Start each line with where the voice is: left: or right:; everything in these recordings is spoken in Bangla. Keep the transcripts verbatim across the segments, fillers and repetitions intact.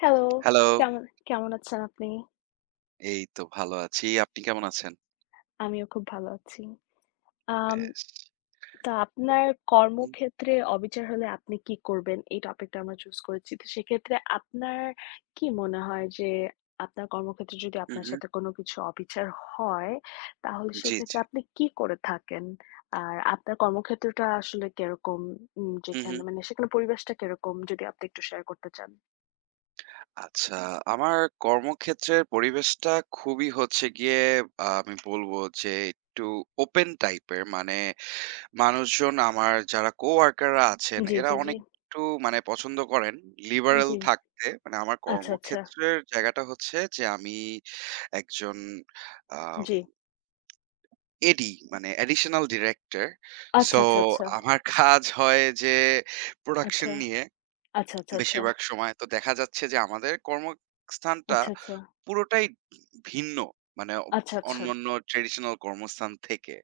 left: Hello,
right: hello.
left: কেমন কেমন আছেন আপনি?
right: এই তো ভালো আছি। আপনি কেমন আছেন?
left: আমিও খুব ভালো আছি। আম
right: বেশ।
left: তো আপনার
right: হুম,
left: কর্মক্ষেত্রে অবিচার হলে আপনি কি করবেন? এই টপিকটা আমরা চুজ করেছি। তো সেক্ষেত্রে আপনার কি মনে হয় যে আপনার কর্মক্ষেত্রে যদি
right: হুম,
left: আপনার
right: হুম।
left: সাথে কোনো কিছু অবিচার হয়, তাহলে
right: জি, জি।
left: সেক্ষেত্রে আপনি কি করে থাকেন? আর আপনার কর্মক্ষেত্রটা আসলে কিরকম? উম
right: হুম, হুম।
left: যেখানে মানে সেখানে পরিবেশটা কিরকম? যদি আপনি একটু শেয়ার করতে চান।
right: আচ্ছা, আমার কর্মক্ষেত্রের পরিবেশটা খুবই হচ্ছে গিয়ে আ আমি বলবো যে একটু ওপেন টাইপের। মানে মানুষজন আমার যারা co-workerরা আছেন
left: জি,
right: এরা
left: জি,
right: হুম,
left: জি।
right: অনেক হুম। একটু মানে পছন্দ করেন লিবারেল
left: জি।
right: থাকতে। মানে আমার
left: আচ্ছা, আচ্ছা।
right: কর্মক্ষেত্রের জায়গাটা হচ্ছে যে আমি একজন আম
left: জি।
right: এডি মানে অ্যাডিশনাল ডিরেক্টর।
left: আচ্ছা,
right: সো
left: আচ্ছা, আচ্ছা।
right: আমার কাজ হয় যে প্রোডাকশন
left: আচ্ছা।
right: নিয়ে
left: আচ্ছা, আচ্ছা, আচ্ছা।
right: বেশিরভাগ সময়। তো দেখা যাচ্ছে যে আমাদের কর্মস্থানটা পুরোটাই ভিন্ন। মানে
left: আচ্ছা, আচ্ছা।
right: অন্যান্য ট্র্যাডিশনাল কর্মস্থান থেকে।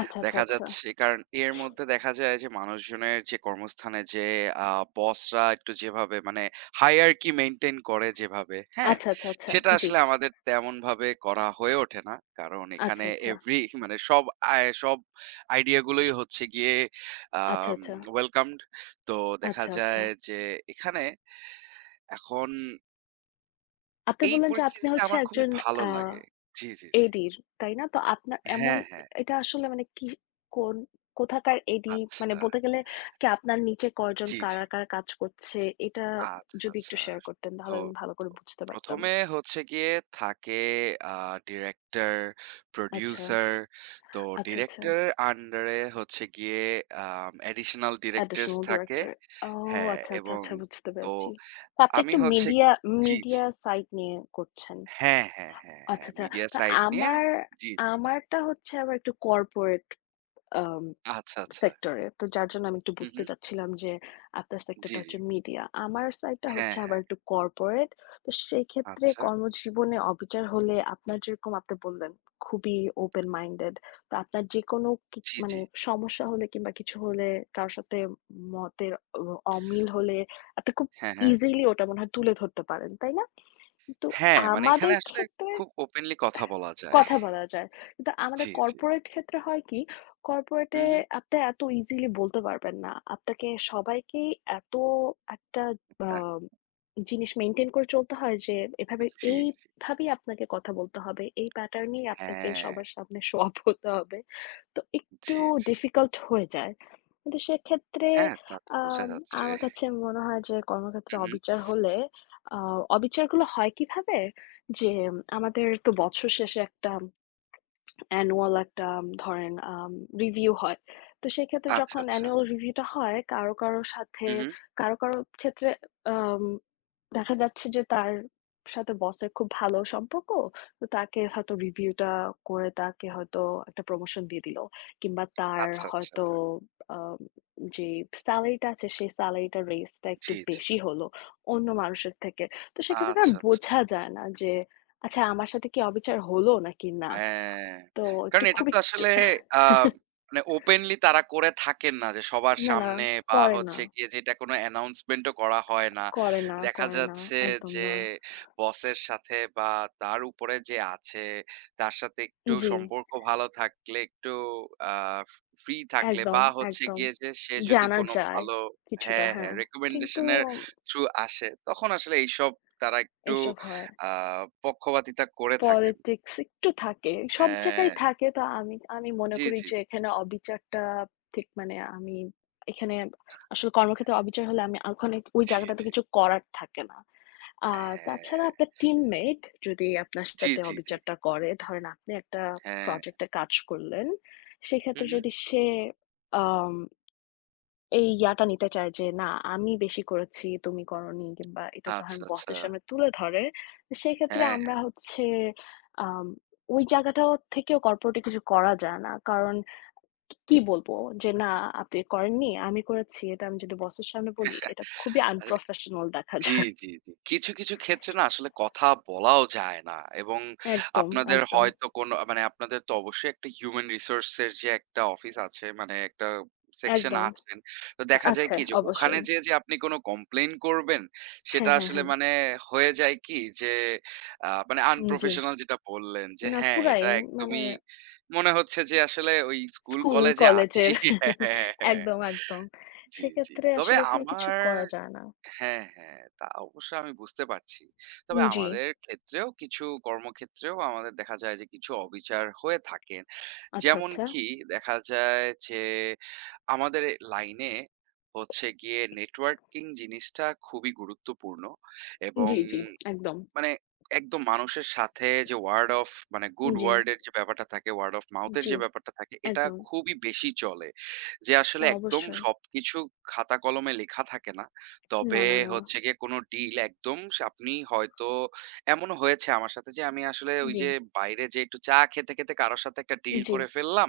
left: আচ্ছা,
right: দেখা
left: আচ্ছা।
right: যাচ্ছে কারণ এর মধ্যে দেখা যায় যে মানুষজনের যে কর্মস্থানে যে আ বসরা একটু যেভাবে মানে হায়ারার্কি মেইনটেইন করে যেভাবে, হ্যাঁ?
left: আচ্ছা, আচ্ছা, আচ্ছা।
right: সেটা
left: আচ্ছা, আচ্ছা, আচ্ছা। জি।
right: আসলে আমাদের তেমনভাবে করা হয়ে ওঠে না। কারণ এখানে
left: আচ্ছা, আচ্ছা।
right: এভরি মানে সব আয় সব আইডিয়া গুলোই হচ্ছে গিয়ে
left: আচ্ছা,
right: আম
left: আচ্ছা।
right: ওয়েলকামড। তো দেখা
left: আচ্ছা, আচ্ছা।
right: যায় যে এখানে এখন
left: আপনি
right: এই
left: বললেন যে আপনি
right: পরিস্থিতিতে
left: হচ্ছে
right: আমার খুবই
left: একজন
right: ভালো
left: আ
right: লাগে। জি, জি, জি।
left: এডির, তাই না? তো আপনার এমন
right: হ্যাঁ, হ্যাঁ।
left: এটা আসলে মানে কি কোন কোথাকার এডি?
right: আচ্ছা।
left: মানে বলতে গেলে কি আপনার নিচে কয়জন
right: জি, জি।
left: কারা, কারা কাজ করছে? এটা
right: আচ্ছা,
left: যদি একটু
right: আচ্ছা।
left: শেয়ার করতেন
right: তো
left: তাহলে আমি ভালো করে বুঝতে পারতাম।
right: প্রথমে হচ্ছে গিয়ে থাকে আ ডিরেক্টর,
left: আচ্ছা।
right: প্রোডিউসার। তো
left: আচ্ছা, আচ্ছা।
right: ডিরেক্টরের আন্ডারে হচ্ছে গিয়ে আম অ্যাডিশনাল ডিরেক্টরস
left: অ্যাডিশনাল
right: থাকে।
left: ডিরেক্টর। ও
right: হ্যাঁ,
left: আচ্ছা, আচ্ছা,
right: এবং
left: আচ্ছা বুঝতে
right: তো
left: পেরেছি। তো আপনি
right: আমি
left: একটু
right: হচ্ছে
left: মিডিয়া,
right: জি, জি।
left: মিডিয়া সাইট নিয়ে করছেন।
right: হ্যাঁ, হ্যাঁ, হ্যাঁ,
left: আচ্ছা,
right: হ্যাঁ।
left: আচ্ছা।
right: মিডিয়া
left: তো
right: সাইট নিয়ে
left: আমার
right: জি, জি।
left: আমারটা হচ্ছে আবার একটু কর্পোরেট আম
right: আচ্ছা, আচ্ছা।
left: সেক্টরে। তো যার জন্য আমি একটু
right: হু, হু।
left: বুঝতে চাচ্ছিলাম যে আপনার
right: জি,
left: সেক্টরটা
right: জি।
left: হচ্ছে মিডিয়া। আমার সাইডটা
right: হ্যাঁ,
left: হচ্ছে
right: হ্যাঁ।
left: আবার একটু কর্পোরেট। তো সেক্ষেত্রে
right: আচ্ছা।
left: কর্মজীবনে অবিচার হলে আপনার যেরকম আপনি বললেন, খুবই ওপেন মাইন্ডেড। তো আপনার যেকোনো কি
right: জি,
left: মানে
right: জি।
left: সমস্যা হলে কিংবা কিছু হলে কারো সাথে মতের অ অমিল হলে আপনি খুব
right: হ্যাঁ, হ্যাঁ।
left: ইজিলি ওটা মনে হয় তুলে ধরতে পারেন, তাই না? কিন্তু
right: হ্যাঁ, মানে এখানে
left: আমাদের
right: আসলে
left: ক্ষেত্রে
right: খুব ওপেনলি কথা বলা যায়।
left: কথা বলা যায়। কিন্তু আমাদের
right: জি, জি।
left: কর্পোরেট ক্ষেত্রে হয় কি,
right: হু,
left: কর্পোরেটে
right: হু।
left: আপনি এত ইজিলি বলতে পারবেন না। আপনাকে সবাইকেই এত একটা আ
right: আহ
left: জিনিস মেইনটেইন করে চলতে হয় যে এভাবে
right: জি, জি।
left: এইভাবেই আপনাকে কথা বলতে হবে। এই প্যাটার্নেই আপনাকে
right: হ্যাঁ।
left: সবার সামনে শো অফ হতে হবে। তো একটু
right: জি, জি।
left: ডিফিকাল্ট হয়ে যায়। কিন্তু সেক্ষেত্রে
right: হ্যাঁ, তা তো বোঝা
left: আম
right: যাচ্ছে।
left: আমার কাছে মনে হয় যে কর্মক্ষেত্রে
right: হু, হু।
left: অবিচার হলে আ অবিচারগুলো হয় কিভাবে? যে আমাদের তো বছর শেষে একটা অ্যানুয়াল একটা উম, ধরেন আম রিভিউ হয়। তো সেক্ষেত্রে
right: আচ্ছা,
left: যখন
right: আচ্ছা।
left: অ্যানুয়াল রিভিউটা হয় কারো, কারো সাথে
right: হু, হু।
left: কারো, কারো ক্ষেত্রে আম দেখা যাচ্ছে যে তার সাথে বসের খুব ভালো সম্পর্ক। তো তাকে হয়তো রিভিউটা করে তাকে হয়তো একটা প্রমোশন দিয়ে দিল। কিংবা তার
right: আচ্ছা, আচ্ছা।
left: হয়তো আম যে সেলারিটা আছে সেই সেলারিটা রেইজটা একটু
right: জি, জি।
left: বেশি হলো অন্য মানুষের থেকে। তো সেক্ষেত্রে না
right: আচ্ছা, আচ্ছা।
left: বোঝা যায় না যে আচ্ছা আমার সাথে কি অবিচার হলো নাকি না?
right: হ্যাঁ,
left: তো
right: কারণ
left: একটু
right: এটা
left: খুব
right: তো
left: একটু
right: আসলে আ মানে ওপেনলি তারা করে থাকেন না যে সবার
left: না, না
right: সামনে বা
left: করে না,
right: হচ্ছে গিয়ে যে এটা কোনো অ্যানাউন্সমেন্ট ও করা হয় না।
left: করে না,
right: দেখা
left: করে না।
right: যাচ্ছে
left: একদম
right: যে
left: না।
right: বসের সাথে বা তার উপরে যে আছে তার সাথে একটু
left: জি,
right: সম্পর্ক ভালো থাকলে একটু আ ফ্রি থাকলে
left: একদম,
right: বা হচ্ছে
left: একদম।
right: গিয়ে যে সে যদি
left: জানা
right: কোনো
left: যায়
right: ভালো
left: কিছুটা,
right: হ্যাঁ, হ্যাঁ
left: হ্যাঁ। কিন্তু
right: রিকমেন্ডেশন এর থ্রু আসে তখন আসলে এইসব তারা একটু
left: এসব হয়।
right: আ পক্ষপাতিতা করে থাকেন।
left: পলিটিক্স একটু থাকে। সব
right: হ্যাঁ।
left: জায়গায় থাকে। তো আমি আমি মনে
right: জি,
left: করি
right: জি,
left: যে এখানে অবিচারটা ঠিক মানে আমি এখানে আসলে কর্মক্ষেত্রে অবিচার হলে আমি ওখানে ওই
right: জি,
left: জায়গাটাতে
right: জি।
left: কিছু করার থাকে না। আ
right: হ্যাঁ,
left: তাছাড়া আপনার টিমমেট যদি আপনার
right: জি,
left: সাথে
right: জি, জি।
left: অবিচারটা করে, ধরেন আপনি একটা
right: হ্যাঁ।
left: প্রজেক্টে কাজ করলেন।
right: হু,
left: সেক্ষেত্রে
right: হু।
left: যদি সে আম এই ইয়াটা নিতে চায় যে, "না, আমি বেশি করেছি, তুমি করোনি" কিংবা এটা যখন
right: আচ্ছা, আচ্ছা।
left: বসের সামনে তুলে ধরে, সেক্ষেত্রে
right: হ্যাঁ,
left: আমরা হচ্ছে আম ওই জায়গাটা থেকেও কর্পোরেটে কিছু করা যায় না। কারণ কি, কি বলবো যে, "না, আপনি করেননি, আমি করেছি।" এটা আমি যদি বসের সামনে বলি, এটা খুবই আনপ্রফেশনাল দেখা
right: জি,
left: যায়।
right: জি, জি। কিছু, কিছু ক্ষেত্রে না আসলে কথা বলাও যায় না এবং
left: একদম,
right: আপনাদের
left: একদম,
right: হয়তো কোনো মানে আপনাদের তো অবশ্যই একটা হিউম্যান রিসোর্স এর যে একটা অফিস আছে মানে একটা সেকশন
left: একদম।
right: আছেন। তো
left: আ
right: দেখা যায়
left: আছে
right: কি যে ওখানে
left: অবশ্যই।
right: যেয়ে যে আপনি কোনো কমপ্লেইন করবেন সেটা
left: হ্যাঁ, হ্যাঁ,
right: আসলে
left: হ্যাঁ।
right: মানে হয়ে যায় কি যে আ মানে
left: উম, জি।
right: আনপ্রফেশনাল যেটা বললেন যে
left: না
right: হ্যাঁ,
left: পুরাই
right: এটা
left: মানে
right: একদমই মনে হচ্ছে যে আসলে ওই স্কুল
left: স্কুল
right: কলেজে আছি
left: কলেজের
right: হ্যাঁ, হ্যাঁ, হ্যাঁ।
left: একদম, একদম।
right: জি, জি।
left: সেক্ষেত্রে
right: তবে
left: আসলে এখানে কিছু
right: আমার
left: করা যায় না।
right: হ্যাঁ, হ্যাঁ, তা অবশ্য আমি বুঝতে পারছি। তবে
left: জি,
right: আমাদের ক্ষেত্রেও কিছু কর্মক্ষেত্রেও আমাদের দেখা যায় যে কিছু অবিচার হয়ে থাকে।
left: আচ্ছা,
right: যেমন
left: আচ্ছা।
right: কি দেখা যায় যে আমাদের এ লাইনে হচ্ছে গিয়ে নেটওয়ার্কিং জিনিসটা খুবই গুরুত্বপূর্ণ এবং
left: জি, জি, একদম।
right: মানে একদম মানুষের সাথে যে word of মানে good
left: জি,
right: word এর যে ব্যাপারটা থাকে, word of mouth এর
left: জি,
right: যে ব্যাপারটা থাকে, এটা
left: একদম।
right: খুবই বেশি চলে। যে আসলে
left: না
right: একদম
left: অবশ্যই।
right: সবকিছু খাতা কলমে লেখা থাকে না।
left: না,
right: তবে
left: না, না।
right: হচ্ছে গিয়ে কোনো ডিল একদম স আপনি হয়তো এমনও হয়েছে আমার সাথে যে আমি আসলে ওই
left: জি,
right: যে বাইরে যেয়ে একটু চা খেতে, খেতে কারো সাথে একটা ডিল
left: জি।
right: করে ফেললাম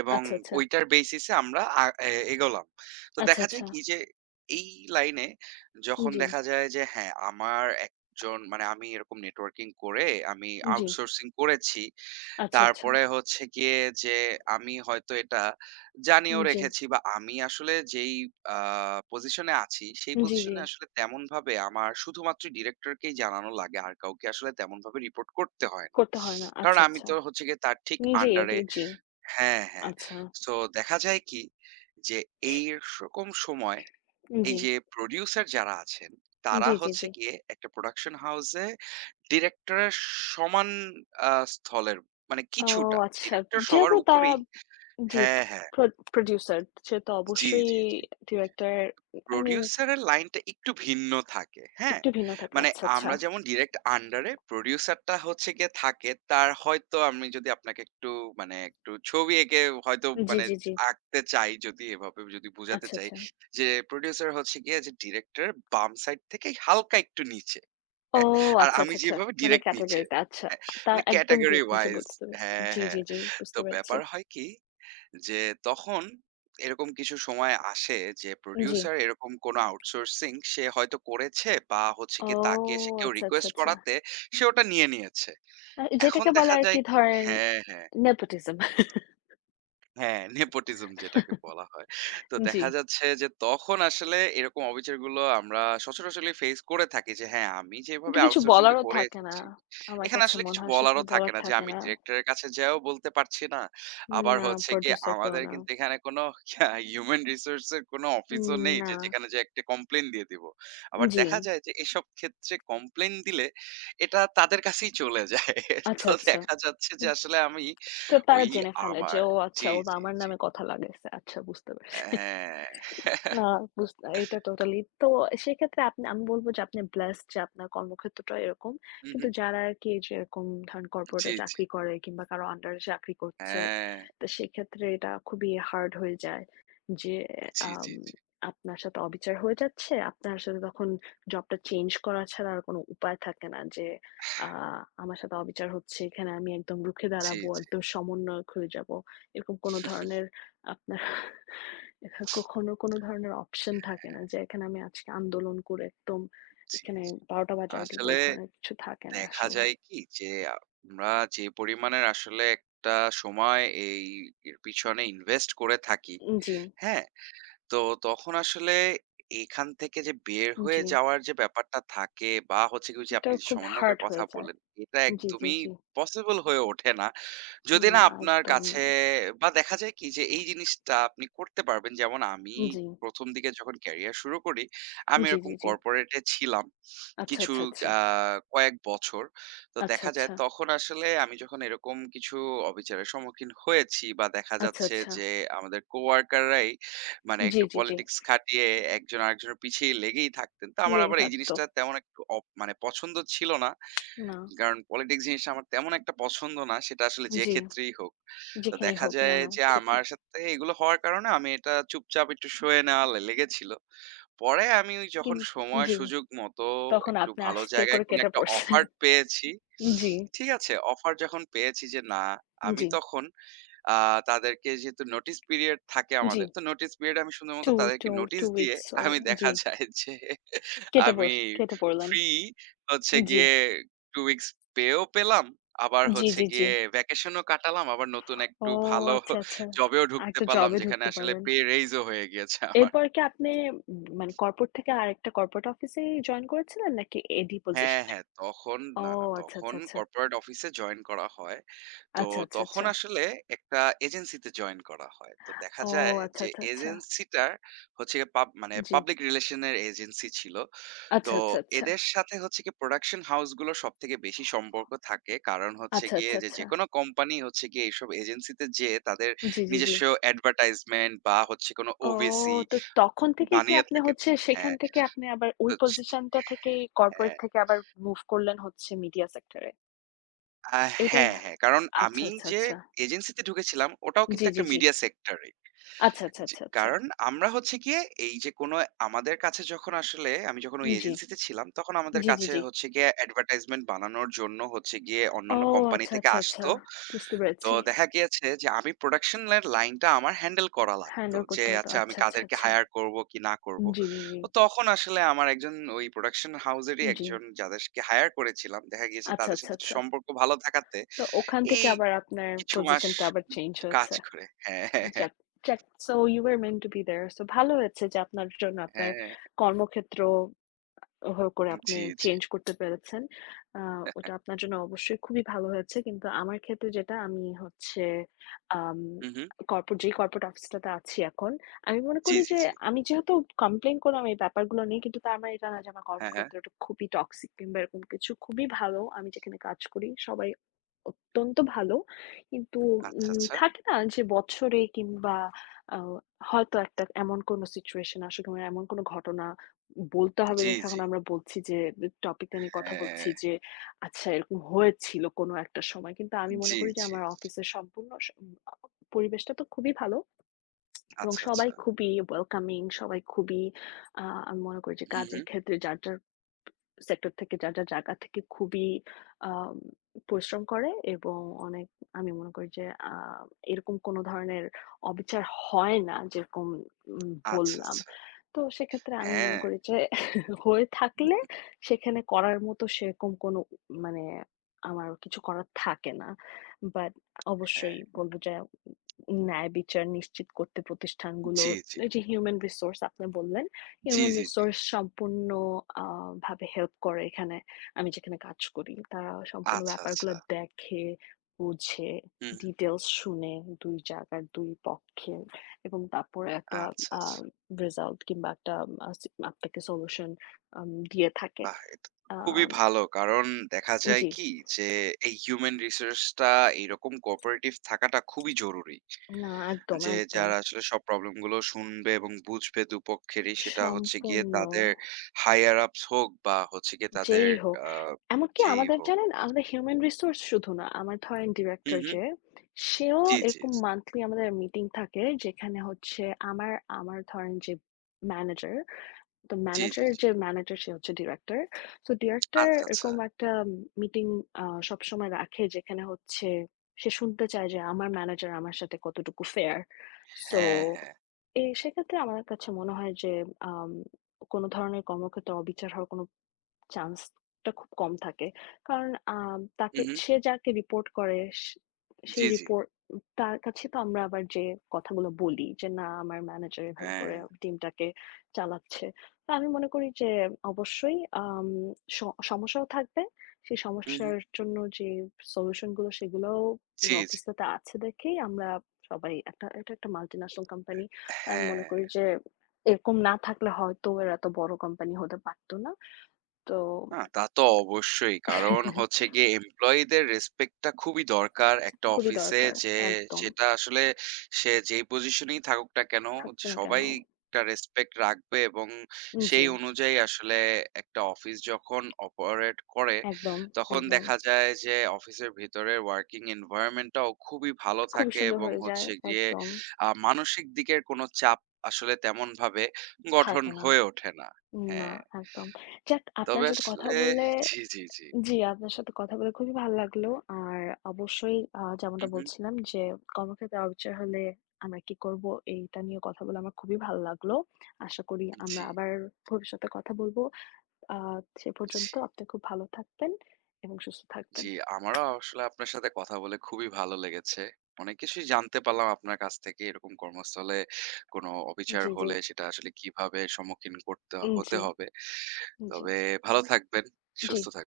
right: এবং
left: আচ্ছা, আচ্ছা,
right: ঐটার বেসিস এ আমরা আ এ এগোলাম। তো
left: আচ্ছা,
right: দেখা যায়
left: আচ্ছা।
right: কি যে এই লাইনে যখন
left: জি,
right: দেখা যায় যে হ্যাঁ, আমার জন মানে আমি এরকম নেটওয়ার্কিং করে আমি
left: জি,
right: আউটসোর্সিং করেছি।
left: আচ্ছা, আচ্ছা।
right: তারপরে হচ্ছে গিয়ে যে আমি হয়তো এটা জানিয়েও
left: জি,
right: রেখেছি বা আমি আসলে যেই আ পজিশনে আছি সেই
left: জি, জি।
right: পজিশনে আসলে তেমনভাবে আমার শুধুমাত্র ডিরেক্টরকেই জানানো লাগে। আর কাউকে আসলে তেমনভাবে রিপোর্ট করতে হয় না।
left: করতে হয় না।
right: কারণ
left: আচ্ছা,
right: আমি
left: আচ্ছা।
right: তো হচ্ছে গিয়ে তার ঠিক
left: নিজেই এটি
right: আন্ডারে
left: জি,
right: হ্যাঁ, হ্যাঁ।
left: আচ্ছা।
right: সো দেখা যায় কি যে এইরকম সময় এই
left: জি,
right: যে প্রোডিউসার যারা আছেন তারা
left: জি, জি,
right: হচ্ছে
left: জি।
right: গিয়ে একটা প্রোডাকশন হাউসে ডিরেক্টরের সমান আ স্থলের মানে
left: ও
right: কিছুটা।
left: আচ্ছা।
right: ডিরেক্টর সবার
left: যেহেতু তারা
right: উপরেই
left: জি,
right: হ্যাঁ, হ্যাঁ।
left: প্র প্রোডিউসার সে তো
right: জি,
left: অবশ্যই
right: জি, জি।
left: ডিরেক্টর আই মিন
right: প্রোডিউসারের লাইনটা একটু ভিন্ন থাকে। হ্যাঁ?
left: একটু ভিন্ন থাকে।
right: মানে
left: আচ্ছা, আচ্ছা।
right: আমরা যেমন ডিরেক্ট আন্ডারে প্রোডিউসারটা হচ্ছে গিয়ে থাকে তার হয়তো আমি যদি আপনাকে একটু মানে একটু ছবি এঁকে হয়তো
left: জি,
right: মানে
left: জি, জি।
right: আঁকতে চাই যদি এভাবে যদি বুঝাতে
left: আচ্ছা,
right: চাই
left: আচ্ছা।
right: যে প্রোডিউসার হচ্ছে গিয়ে যে ডিরেক্টরের বাম সাইড থেকে হালকা একটু নিচে।
left: ও
right: আর
left: আচ্ছা,
right: আমি
left: আচ্ছা, আচ্ছা।
right: যেভাবে
left: মানে
right: ডিরেক্ট নিচে।
left: ক্যাটেগরিতে আচ্ছা।
right: হ্যাঁ,
left: তার
right: মানে
left: একদম
right: ক্যাটেগরি
left: ডিরেক্ট নিচে
right: ওয়াইজ
left: বুঝতে পারছি।
right: হ্যাঁ,
left: জি,
right: হ্যাঁ।
left: জি, জি
right: তো
left: বুঝতে পারছি।
right: ব্যাপার হয় কি যে তখন এরকম কিছু সময় আসে যে
left: জি।
right: প্রোডিউসার এরকম কোনো আউটসোর্সিং সে হয়তো করেছে বা হচ্ছে
left: ও
right: গিয়ে তাকে এসে কেউ
left: আচ্ছা, আচ্ছা,
right: রিকোয়েস্ট
left: আচ্ছা।
right: করাতে সে ওটা নিয়ে নিয়েছে।
left: আ
right: এখন
left: যেটাকে বলে
right: দেখা যায়
left: আরকি ধরেন
right: হ্যাঁ, হ্যাঁ।
left: নেপোটিজম
right: হ্যাঁ, নেপোটিজম যেটাকে বলা হয়। তো
left: জি।
right: দেখা যাচ্ছে যে তখন আসলে এরকম অবিচারগুলো আমরা সচরাচরই ফেস করে থাকি যে হ্যাঁ, আমি যেভাবে
left: কিন্তু কিছু
right: আউটসোর্সিং টা
left: বলারও
right: করে
left: থাকে না।
right: এসেছি,
left: আমার
right: এখানে
left: কাছে
right: আসলে
left: মনে
right: কিছু
left: হয়
right: বলারও
left: সেখানে
right: থাকে
left: বলার
right: না যে
left: থাকে
right: আমি
left: না।
right: ডিরেক্টর এর কাছে যেয়েও বলতে পারছি না। আবার
left: না,
right: হচ্ছে গিয়ে
left: প্রোডিউসার কেউ
right: আমাদের
left: না।
right: কিন্তু এখানে কোনো হিউম্যান রিসোর্স এর কোনো
left: উম,
right: অফিসও নেই
left: না।
right: যে যেখানে যেয়ে একটা কমপ্লেইন দিয়ে দিব। আবার
left: জি।
right: দেখা যায় যে এসব ক্ষেত্রে কমপ্লেইন দিলে এটা তাদের কাছেই চলে যায়। তো
left: আচ্ছা, আচ্ছা।
right: দেখা যাচ্ছে যে আসলে আমি
left: তো তারা
right: ওই
left: জেনে ফেলে যে,
right: আমার
left: ও আচ্ছা
right: জি,
left: ও
right: জি,
left: আমার
right: জি।
left: নামে কথা লাগাইছে। আচ্ছা বুঝতে পারছি।
right: হ্যাঁ।
left: না, বুঝ এটা টোটালি। তো সেক্ষেত্রে আপনি আমি বলব যে আপনি ব্লেসড যে আপনার কর্মক্ষেত্রটা এরকম।
right: হু, হু।
left: কিন্তু যারা আরকি এই যে এরকম ধরেন কর্পোরেট
right: জি,
left: এ
right: জি।
left: চাকরি করে কিংবা কারো আন্ডার এ চাকরি করছে,
right: হ্যাঁ।
left: তো সেক্ষেত্রে এটা খুবই হার্ড হয়ে যায়। যে
right: জি,
left: আম
right: জি, জি।
left: আপনার সাথে অবিচার হয়ে যাচ্ছে। আপনার সাথে তখন জবটা চেঞ্জ করা ছাড়া আর কোনো উপায় থাকে না যে আ আমার সাথে অবিচার হচ্ছে। এখানে আমি একদম রুখে
right: জি,
left: দাঁড়াবো,
right: জি,
left: একদম সমন্বয়ক হয়ে যাবো। এরকম কোনো ধরনের আপনার এখা কখনো কোনো ধরনের অপশন থাকে না যে এখানে আমি আজকে আন্দোলন করে একদম
right: জি,
left: এখানে
right: জি।
left: বারোটা বাজায় দিব
right: আসলে
left: এই ধরনের কিছু থাকে না
right: দেখা
left: আসলে।
right: যায় কি যে আমরা যে পরিমাণের আসলে একটা সময় এই এর পিছনে ইনভেস্ট করে থাকি,
left: জি,
right: হ্যাঁ? তো তখন আসলে এখান থেকে যে বের হয়ে
left: জি।
right: যাওয়ার যে ব্যাপারটা থাকে বা হচ্ছে কি ওই যে
left: এটা
right: আপনি যে
left: খুব
right: সমন্বয়কের
left: হার্ট
right: কথা
left: হয়ে যায়।
right: বললেন, এটা
left: জি, জি,
right: একদমই
left: জি।
right: পসিবল হয়ে ওঠে না। যদি না
left: না
right: আপনার
left: একদম না।
right: কাছে বা দেখা যায় কি যে এই জিনিসটা আপনি করতে পারবেন। যেমন আমি
left: জি,
right: ১ম দিকে যখন ক্যারিয়ার শুরু করি, আমি
left: জি,
right: এরকম
left: জি, জি।
right: কর্পোরেটে ছিলাম
left: আচ্ছা,
right: কিছু
left: আচ্ছা, আচ্ছা।
right: আ কয়েক বছর। তো
left: আচ্ছা,
right: দেখা যায়
left: আচ্ছা।
right: তখন আসলে আমি যখন এরকম কিছু অবিচারের সম্মুখীন হয়েছি বা দেখা
left: আচ্ছা,
right: যাচ্ছে
left: আচ্ছা।
right: যে আমাদের কো-ওয়ার্কাররাই মানে
left: জি,
right: একটু
left: জি, জি।
right: পলিটিক্স খাটিয়ে একজন আরেকজনের পিছিয়ে লেগেই থাকতেন। তো আমার
left: লেগে
right: আবার এই
left: থাকতো।
right: জিনিসটা তেমন একটু অপ মানে পছন্দ ছিল না।
left: না।
right: কারণ পলিটিক্স জিনিসটা আমার তেমন একটা পছন্দ না। সেটা আসলে যে
left: জি,
right: ক্ষেত্রেই হোক। তো
left: যেখানেই
right: দেখা
left: হোক না,
right: যায়
left: না
right: যে
left: ঠিকই।
right: আমার সাথে এগুলো হওয়ার কারণে আমি এটা চুপচাপ একটু সয়ে নেওয়া লে লেগেছিল। পরে আমি ওই
left: কিন
right: যখন সময়
left: জি,
right: সুযোগ মতো
left: তখন
right: একটু
left: আপনি
right: ভালো
left: আস্তে
right: জায়গায়
left: করে
right: কোনো
left: কেটে
right: একটা
left: পড়ছেন।
right: অফার পেয়েছি।
left: জি,
right: ঠিক আছে? অফার যখন পেয়েছি যে না, আমি
left: জি,
right: তখন আ তাদেরকে যেহেতু নোটিস পিরিয়ড থাকে
left: জি।
right: আমাদের। তো নোটিস পিরিয়ড আমি সুন্দর মতো
left: টু,
right: তাদেরকে
left: টু,
right: নোটিস
left: টু
right: দিয়ে
left: weeks or
right: আমি দেখা
left: জি।
right: যায় যে
left: কেটে
right: আমি
left: পড়স কেটে পড়লেন।
right: ফ্রি হচ্ছে
left: জি।
right: গিয়ে দুই উইকস পেয়েও পেলাম। আবার
left: জি,
right: হচ্ছে
left: জি, জি।
right: গিয়ে ভ্যাকেশন ও কাটালাম। আবার নতুন
left: ও
right: একটু ভালো
left: আচ্ছা, আচ্ছা।
right: জবেও ঢুকতে
left: আরেকটা
right: পারলাম
left: জবে
right: যেখানে
left: ঢুকতে
right: আসলে
left: পারলেন।
right: পে রেইজ ও হয়ে গিয়েছে আমার।
left: এরপর কি আপনি উম, মানে কর্পোরেট থেকে আরেকটা কর্পোরেট অফিসেই জয়েন করেছিলেন নাকি এডি
right: হ্যাঁ,
left: পজিশনে?
right: হ্যাঁ। তখন
left: ও
right: না, না
left: আচ্ছা,
right: তখন
left: আচ্ছা, আচ্ছা।
right: কর্পোরেট অফিসে জয়েন করা হয়। তো
left: আচ্ছা, আচ্ছা,
right: তখন
left: আচ্ছা।
right: আসলে একটা এজেন্সিতে জয়েন করা হয়। তো দেখা
left: ও
right: যায়
left: আচ্ছা,
right: যে
left: আচ্ছা, আচ্ছা।
right: এজেন্সিটার হচ্ছে গিয়ে পাব মানে
left: জি।
right: পাবলিক রিলেশনের এজেন্সি ছিল। তো
left: আচ্ছা, আচ্ছা, আচ্ছা।
right: এদের সাথে হচ্ছে গিয়ে প্রোডাকশন হাউসগুলোর সবথেকে বেশি সম্পর্ক থাকে। কারণ হচ্ছে
left: আচ্ছা,
right: গিয়ে
left: আচ্ছা,
right: যে
left: আচ্ছা।
right: যেকোনো কোম্পানি হচ্ছে গিয়ে এইসব এজেন্সিতে যেয়ে তাদের
left: জি, জি, জি।
right: নিজস্ব অ্যাডভার্টাইজমেন্ট বা হচ্ছে কোনো
left: ও
right: ওভিসি
left: তো তখন থেকে কি
right: বানিয়ে
left: আপনি
right: থাকেন
left: হচ্ছে সেখান
right: হ্যাঁ,
left: থেকে আপনি আবার
right: তো
left: ওই পজিশনটা থেকে কর্পোরেট
right: হ্যাঁ,
left: থেকে আবার মুভ করলেন হচ্ছে মিডিয়া সেক্টরে?
right: আ
left: এটাই
right: হ্যাঁ, হ্যাঁ। কারণ
left: আচ্ছা,
right: আমি
left: আচ্ছা,
right: যে
left: আচ্ছা।
right: এজেন্সিতে ঢুকেছিলাম ওটাও কিন্তু
left: জি,
right: একটা
left: জি, জি।
right: মিডিয়া সেক্টরে।
left: আচ্ছা, আচ্ছা,
right: জি,
left: আচ্ছা, আচ্ছা।
right: কারণ আমরা হচ্ছে গিয়ে এই যে কোনো আমাদের কাছে যখন আসলে আমি যখন ওই
left: জি,
right: এজেন্সিতে ছিলাম, তখন আমাদের
left: জি, জি,
right: কাছে
left: জি।
right: হচ্ছে গিয়ে অ্যাডভার্টাইজমেন্ট বানানোর জন্য হচ্ছে গিয়ে
left: ও
right: অন্যান্য কোম্পানি
left: আচ্ছা,
right: থেকে
left: আচ্ছা, আচ্ছা।
right: আসতো।
left: বুঝতে
right: তো
left: পেরেছি।
right: দেখা গিয়েছে যে আমি প্রোডাকশন এর লাইনটা আমার হ্যান্ডেল করা লাগতো।
left: হ্যান্ডেল
right: যে
left: করতে হতো।
right: আচ্ছা আমি
left: আচ্ছা, আচ্ছা,
right: কাদেরকে
left: আচ্ছা।
right: হায়ার করব কি না করব।
left: জি, জি, জি,
right: তো তখন আসলে আমার একজন ওই প্রোডাকশন হাউস এরই
left: জি।
right: একজন যাদেরকে হায়ার করেছিলাম, দেখা গিয়েছে
left: আচ্ছা,
right: তাদের
left: আচ্ছা,
right: সাথে একটু
left: আচ্ছা।
right: সম্পর্ক ভালো থাকাতে
left: তো ওখান
right: এই
left: থেকে আবার আপনার
right: কিছু মাস
left: পজিশনটা আবার চেঞ্জ
right: কাজ
left: হয়েছে।
right: করে হ্যাঁ, হ্যাঁ, হ্যাঁ,
left: যাক, যাক। So you were meant to be there. So ভালো হয়েছে যে আপনার জন্য আপনার
right: হ্যাঁ,
left: কর্মক্ষেত্র ওভাবে করে আপনি
right: জি, জি।
left: চেঞ্জ করতে পেরেছেন। আ ওটা আপনার জন্য অবশ্যই খুবই ভালো হয়েছে। কিন্তু আমার ক্ষেত্রে যেটা আমি হচ্ছে আম
right: হু, হু।
left: কর্পোরেট যেই কর্পোরেট অফিসটাতে আছি এখন, আমি মনে
right: জি,
left: করি
right: জি,
left: যে
right: জি।
left: আমি যেহেতু কমপ্লেইন করলাম এই ব্যাপারগুলো নিয়ে কিন্তু তার মানে এটা না যে আমার
right: হ্যাঁ, হ্যাঁ।
left: কর্মক্ষেত্রটা খুবই টক্সিক কিংবা এরকম কিছু। খুবই ভালো আমি যেখানে কাজ করি সবাই অত্যন্ত ভালো। কিন্তু
right: আচ্ছা,
left: উম
right: আচ্ছা।
left: থাকে না যে বছরে কিংবা আ হয়তো একটা এমন কোনো সিচুয়েশন আসলে আমার এমন কোনো ঘটনা বলতে হবে
right: জি,
left: দেখে
right: জি।
left: এখন আমরা বলছি যে টপিকটা নিয়ে কথা
right: হ্যাঁ।
left: বলছি যে আচ্ছা এরকম হয়েছিল কোনো একটা সময়। কিন্তু আমি মনে
right: জি,
left: করি
right: জি।
left: যে
right: জি।
left: আমার অফিসের সম্পূর্ণ স আ পরিবেশটা তো খুবই ভালো এবং
right: আচ্ছা,
left: সবাই
right: আচ্ছা।
left: খুবই ওয়েলকামিং সবাই খুবই আ আমি মনে করি যে
right: হুম,
left: কাজের
right: হুম।
left: ক্ষেত্রে যার, যার সেক্টর থেকে যার, যার জায়গা থেকে খুবই আম পরিশ্রম করে এবং অনেক আমি মনে করি যে আ এরকম কোনো ধরনের অবিচার হয় না যেরকম উম
right: আচ্ছা,
left: বললাম।
right: আচ্ছা।
left: তো সেক্ষেত্রে আমি মনে
right: হ্যাঁ,
left: করি যে হয়ে থাকলে সেখানে করার মতো সেরকম কোনো মানে আমার কিছু করার থাকে না। বাট
right: হ্যাঁ।
left: অবশ্যই বলব যে ন্যায় বিচার নিশ্চিত করতে প্রতিষ্ঠানগুলো
right: জি, জি।
left: এই যে হিউমেন রিসোর্স আপনি বললেন
right: জি,
left: হিউম্যান
right: জি, জি।
left: রিসোর্স সম্পূর্ণ আ ভাবে হেল্প করে এখানে। আমি যেখানে কাজ করি। তারা সম্পূর্ণ
right: আচ্ছা, আচ্ছা।
left: ব্যাপারগুলো দেখে, বুঝে,
right: হুম,
left: ডিটেইলস শুনে দুই জায়গার দুই পক্ষের এবং তারপরে একটা
right: আচ্ছা,
left: আ
right: আচ্ছা।
left: রেজাল্ট কিংবা একটা আ সি আপনাকে সলিউশন আম দিয়ে থাকে।
right: বাহ! এটা তো
left: আ
right: খুবই ভালো। কারণ দেখা যায়
left: জি।
right: কি যে এই হিউম্যান রিসোর্স টা এইরকম কোঅপারেটিভ থাকাটা খুবই জরুরি।
left: না একদম,
right: যে
left: একদম।
right: যারা আসলে সব প্রবলেম গুলো শুনবে এবং বুঝবে দুপক্ষেরই সেটা হচ্ছে গিয়ে
left: সম্পূর্ণ
right: তাদের হায়ার আপস হোক বা হচ্ছে গিয়ে তাদের
left: যেই হোক।
right: আ
left: এমনকি
right: যেই
left: আমাদের
right: হোক।
left: জানেন আমাদের হিউম্যান রিসোর্স শুধু না, আমার ধরেন
right: হুম,
left: ডিরেক্টর
right: হুম।
left: যে, সেও
right: জি, জি,
left: এরকম
right: জি।
left: মান্থলি আমাদের মিটিং থাকে যেখানে হচ্ছে আমার আমার ধরেন যে ম্যানেজার, তো
right: জি, জি,
left: ম্যানেজার
right: জি।
left: যে ম্যানেজার সে হচ্ছে ডিরেক্টর। সো ডিরেক্টর
right: আচ্ছা, আচ্ছা।
left: এরকম একটা মিটিং আ সবসময় রাখে যেখানে হচ্ছে সে শুনতে চায় যে আমার ম্যানেজার আমার সাথে কতটুকু ফেয়ার। সো
right: হ্যাঁ, হ্যাঁ।
left: এ সেক্ষেত্রে আমার কাছে মনে হয় যে আম কোন ধরনের কর্মক্ষেত্রে অবিচার হওয়ার কোন চান্সটা খুব কম থাকে। কারণ আ তাকে
right: হুম, হুম।
left: সে যাকে রিপোর্ট করে সে
right: জি,
left: সেই
right: জি।
left: রিপোর্ট তার কাছে তো আমরা আবার যেয়ে কথাগুলো বলি যে, "না, আমার ম্যানেজার এভাবে
right: হ্যাঁ।
left: করে টিমটাকে চালাচ্ছে।" তো আমি মনে করি যে অবশ্যই আম স সমস্যাও থাকবে। সেই
right: হুম, হুম।
left: সমস্যার জন্য যে সলিউশন গুলো সেগুলোও এই
right: জি, জি।
left: অফিসটাতে আছে দেখেই আমরা সবাই একটা এটা একটা মাল্টিন্যাশনাল কোম্পানি। তো আমি
right: হ্যাঁ।
left: মনে করি যে এরকম না থাকলে হয়তো এরা এত বড় কোম্পানি হতে পারত না। তো
right: না, তা তো অবশ্যই। কারণ হচ্ছে গিয়ে এমপ্লয়িদের রেসপেক্টটা খুবই দরকার একটা
left: খুবই
right: অফিসে
left: দরকার।
right: যে
left: একদম।
right: সেটা আসলে সে যেই পজিশনেই থাকুক না কেন
left: থাকতো
right: যে
left: না কেন?
right: সবাই একটা রেসপেক্ট রাখবে এবং
left: জি।
right: সেই অনুযায়ী আসলে একটা অফিস যখন অপারেট করে
left: একদম,
right: তখন
left: একদম।
right: দেখা যায় যে অফিসের ভেতরের ওয়ার্কিং এনভায়রনমেন্টটাও খুবই ভালো
left: খুবই
right: থাকে
left: সুন্দর
right: এবং
left: হয়ে যায়।
right: হচ্ছে গিয়ে
left: একদম।
right: আ মানসিক দিকের কোনো চাপ আসলে তেমনভাবে গঠন
left: থাকে না।
right: হয়ে ওঠে না।
left: না,
right: হ্যাঁ।
left: একদম। যাক আপনার
right: তবে
left: সাথে কথা
right: আসলে
left: বলে
right: জি, জি, জি।
left: জি, আপনার সাথে কথা বলে খুবই ভালো লাগলো। আর অবশ্যই আ
right: হু,
left: যেমনটা
right: হু।
left: বলছিলাম যে কর্মক্ষেত্রে অবিচার হলে আমরা কি করব? এইটা নিয়ে কথা বলে আমার খুবই ভালো লাগলো। আশা করি আমরা
right: জি,
left: আবার ভবিষ্যতে কথা বলব। আ সে পর্যন্ত
right: জি,
left: আপনি খুব ভালো থাকবেন এবং সুস্থ থাকবেন।
right: জি। আমারও আসলে আপনার সাথে কথা বলে খুবই ভালো লেগেছে। অনেক কিছুই জানতে পারলাম আপনার কাছ থেকে। এরকম কর্মস্থলে কোনো অবিচার
left: জি, জি।
right: হলে সেটা আসলে কিভাবে সম্মুখীন করতে হতে
left: জি,
right: হবে।
left: জি।
right: তবে ভালো থাকবেন,
left: জি।
right: সুস্থ থাকবেন।